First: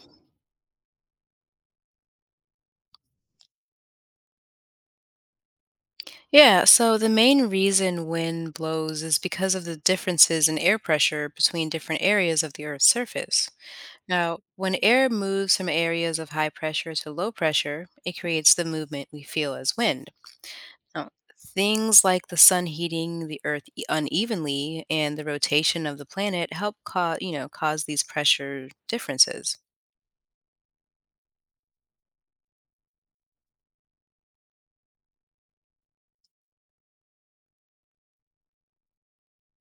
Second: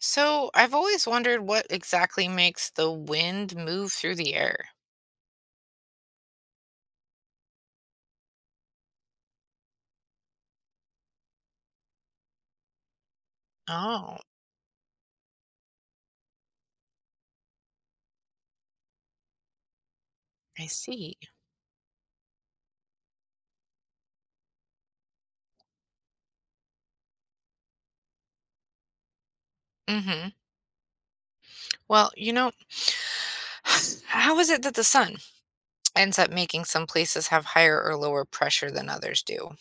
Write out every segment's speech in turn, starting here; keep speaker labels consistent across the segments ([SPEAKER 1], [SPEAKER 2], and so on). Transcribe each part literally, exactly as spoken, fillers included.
[SPEAKER 1] So I've always wondered what exactly makes the wind move through the air.
[SPEAKER 2] Yeah, so the main reason wind blows is because of the differences in air pressure between different areas of the Earth's surface.
[SPEAKER 1] Oh,
[SPEAKER 2] Now, when air moves from areas of high pressure to low pressure, it creates the movement we feel as wind.
[SPEAKER 1] I
[SPEAKER 2] Now,
[SPEAKER 1] see.
[SPEAKER 2] things like the sun heating the Earth e- unevenly and the rotation of the planet help cause, you know, cause these pressure differences.
[SPEAKER 1] Hmm. Well, you know, how is it that the sun ends up making some places have higher or lower pressure than others do?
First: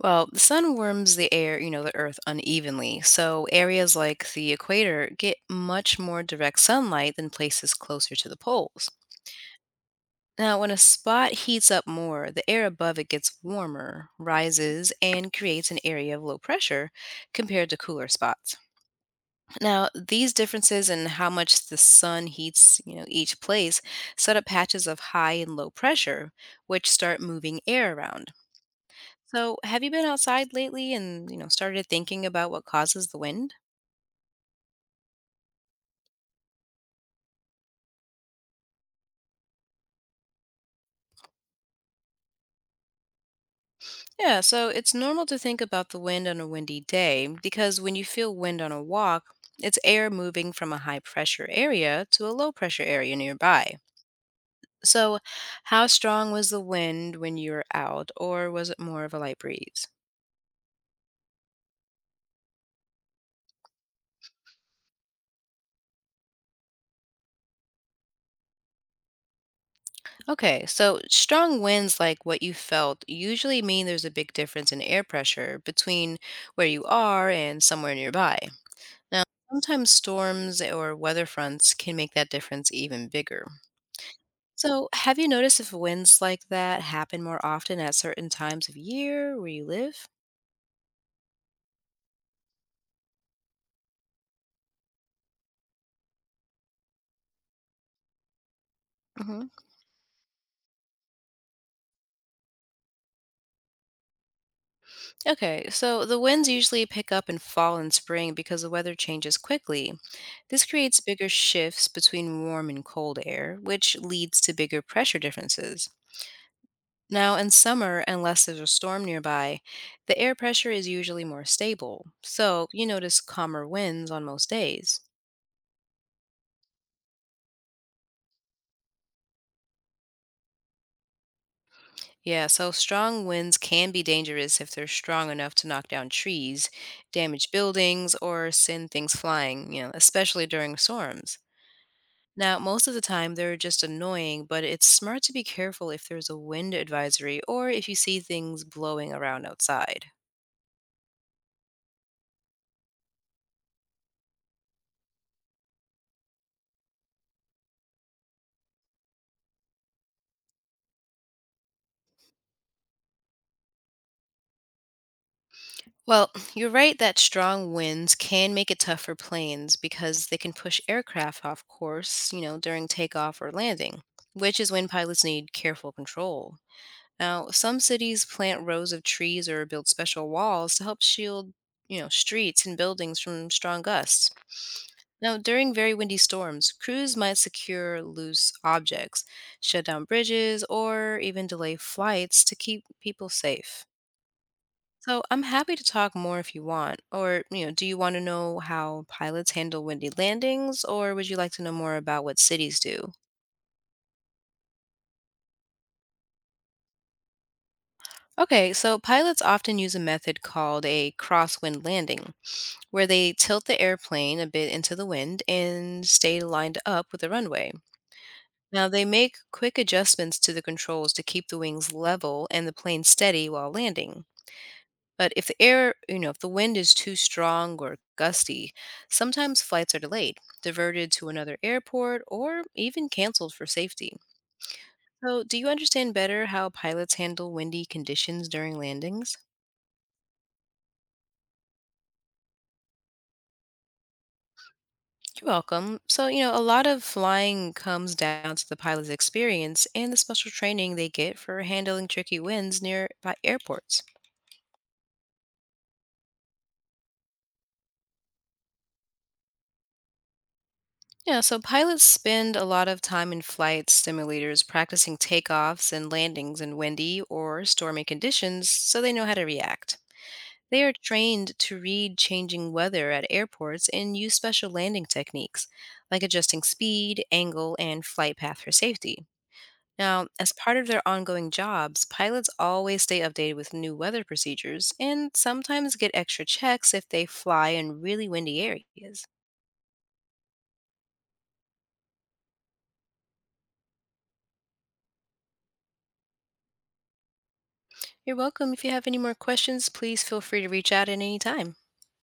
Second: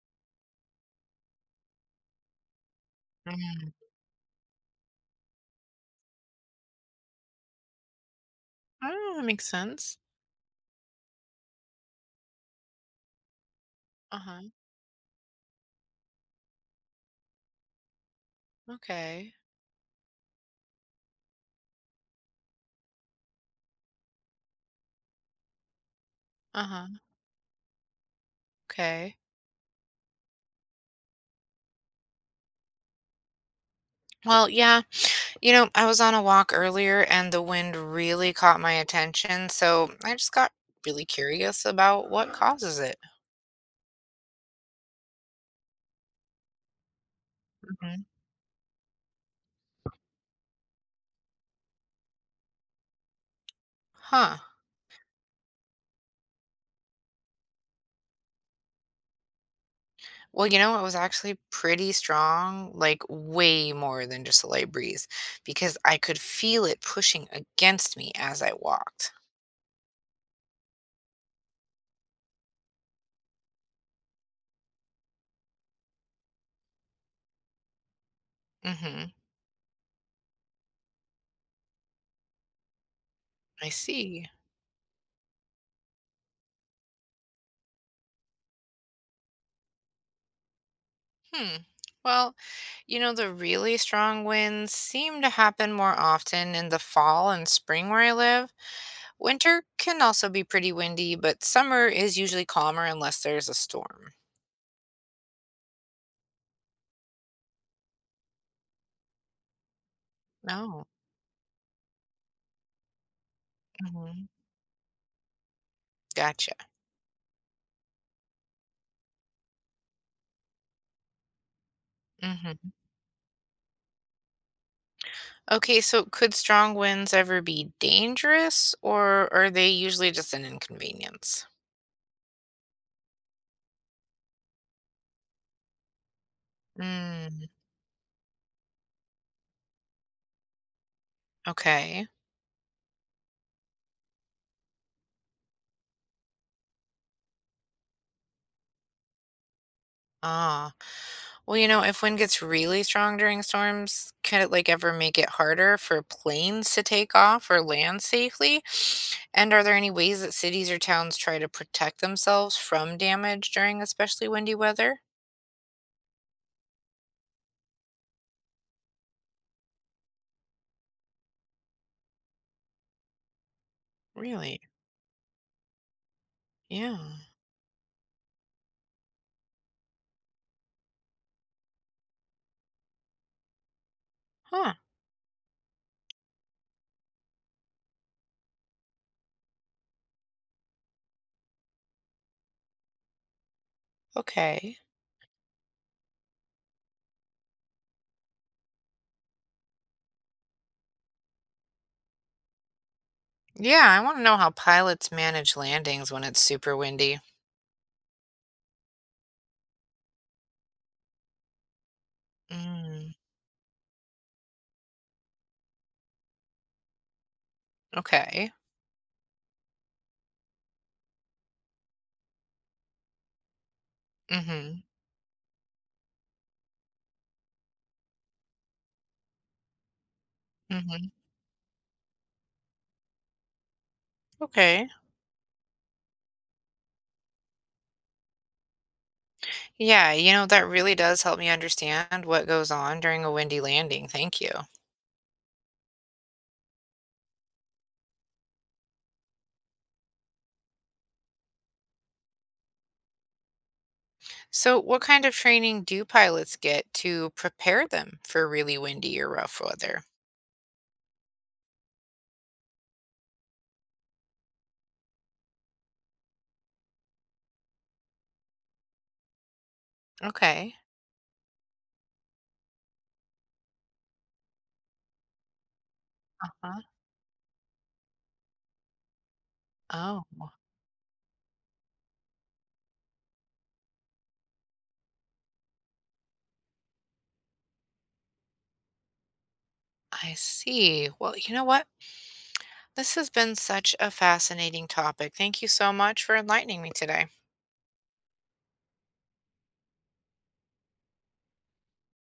[SPEAKER 2] Well, the sun warms the air, you know, the earth unevenly. So
[SPEAKER 1] Mm.
[SPEAKER 2] areas like the equator get much more direct sunlight than places closer to the poles.
[SPEAKER 1] Oh, that makes sense.
[SPEAKER 2] Now, when a spot heats up more, the air above it gets warmer,
[SPEAKER 1] Uh-huh.
[SPEAKER 2] rises, and creates an area of low pressure compared to cooler spots.
[SPEAKER 1] Okay.
[SPEAKER 2] Now, these differences in how much the sun heats, you know, each place, set up patches of high and low pressure,
[SPEAKER 1] Uh-huh.
[SPEAKER 2] which start moving air around.
[SPEAKER 1] Okay.
[SPEAKER 2] So, have you been outside lately and, you know, started thinking about what causes the wind?
[SPEAKER 1] Well, yeah, you know, I was on a walk earlier and the wind really caught my attention, so I just got really curious about what causes it.
[SPEAKER 2] Yeah, so it's normal to think about the wind on a windy day because when you
[SPEAKER 1] Hmm.
[SPEAKER 2] feel wind on a walk, it's air moving from a high pressure area to a low pressure area nearby.
[SPEAKER 1] Huh.
[SPEAKER 2] So, how strong was the wind when you were out, or was it more of a light breeze?
[SPEAKER 1] Well, you know, it was actually pretty strong, like way more than just a light breeze, because I could feel it pushing against me as I walked.
[SPEAKER 2] Okay, so strong winds like what you felt usually mean there's a big difference in air pressure between where you are and somewhere nearby.
[SPEAKER 1] Mm-hmm.
[SPEAKER 2] Now, sometimes storms or weather fronts can make that difference even bigger.
[SPEAKER 1] I see.
[SPEAKER 2] So, have you noticed if winds like that happen more often at certain times of year where you live?
[SPEAKER 1] Hmm. Well, you know, the really strong winds seem to happen more often in the fall and spring where I live.
[SPEAKER 2] Hmm.
[SPEAKER 1] Winter can also be pretty windy, but summer is usually calmer unless there's a storm.
[SPEAKER 2] Okay, so the winds usually pick up and fall in spring because the weather changes quickly. This
[SPEAKER 1] Oh.
[SPEAKER 2] creates bigger shifts between warm and cold air, which
[SPEAKER 1] Hmm.
[SPEAKER 2] leads to bigger pressure differences.
[SPEAKER 1] Gotcha.
[SPEAKER 2] Now, in summer, unless there's a storm nearby, the air pressure is usually more stable, so
[SPEAKER 1] Mm-hmm.
[SPEAKER 2] you notice calmer winds on most days.
[SPEAKER 1] Okay, so could strong winds ever be dangerous, or are they usually just an inconvenience?
[SPEAKER 2] Yeah, so strong winds can be dangerous if they're strong enough to knock down trees,
[SPEAKER 1] Mm,
[SPEAKER 2] damage buildings, or send things flying, you know, especially during storms.
[SPEAKER 1] okay.
[SPEAKER 2] Now, most of the time they're just annoying, but it's smart to be careful if there's a wind advisory or if you see things blowing around outside.
[SPEAKER 1] Ah, well, you know, if wind gets really strong during storms, could it like ever make it harder for planes to take off or land safely? And are there any ways that cities or towns try to protect themselves from damage during especially windy weather?
[SPEAKER 2] Well, you're right that strong winds can make it tough for planes because they can push aircraft off course, you know, during takeoff or landing, which
[SPEAKER 1] Really?
[SPEAKER 2] is when pilots need careful control.
[SPEAKER 1] Yeah.
[SPEAKER 2] Now, some cities plant rows of trees or build special walls to help shield, you know, streets and buildings from strong gusts.
[SPEAKER 1] Huh.
[SPEAKER 2] Now, during very windy storms, crews might secure loose objects, shut down bridges, or even delay flights to keep people safe.
[SPEAKER 1] Okay.
[SPEAKER 2] So, I'm happy to talk more if you want, or, you know, do you want to know how pilots handle windy landings, or would you like to know more about what cities do?
[SPEAKER 1] Yeah, I want to know how pilots manage landings when it's super windy.
[SPEAKER 2] Okay, so pilots often use a method called a crosswind landing, where
[SPEAKER 1] Mm,
[SPEAKER 2] they tilt the airplane a bit into the wind and stay lined up with the runway.
[SPEAKER 1] okay.
[SPEAKER 2] Now, they make quick adjustments to the controls to keep the wings level and the plane steady while landing.
[SPEAKER 1] Mhm,
[SPEAKER 2] But if the air, you know, if the wind is too strong or gusty, sometimes flights are delayed,
[SPEAKER 1] mhm,
[SPEAKER 2] diverted to another airport, or even canceled for safety.
[SPEAKER 1] okay.
[SPEAKER 2] So, do you understand better how pilots handle windy conditions during landings?
[SPEAKER 1] Yeah, you know, that really does help me understand what goes on during a windy landing, thank you.
[SPEAKER 2] You're welcome. So, you know, a lot of flying comes down to the pilot's experience and the special training they get for handling tricky winds near by airports.
[SPEAKER 1] So, what kind of training do pilots get to prepare them for really windy or rough weather?
[SPEAKER 2] Yeah, so pilots spend a lot of time in flight simulators practicing takeoffs and landings in windy or stormy conditions so they know how to react.
[SPEAKER 1] Okay.
[SPEAKER 2] They are trained to read changing weather at airports and use special landing techniques, like adjusting
[SPEAKER 1] Uh-huh.
[SPEAKER 2] speed, angle, and flight path for safety.
[SPEAKER 1] Oh,
[SPEAKER 2] Now, as part of their ongoing jobs, pilots always stay updated with new weather procedures and sometimes get extra checks if they fly in really windy areas.
[SPEAKER 1] I see. Well, you know what? This has been such a fascinating topic. Thank you so much for enlightening me today.
[SPEAKER 2] You're welcome. If you have any more questions, please feel free to reach out at any time.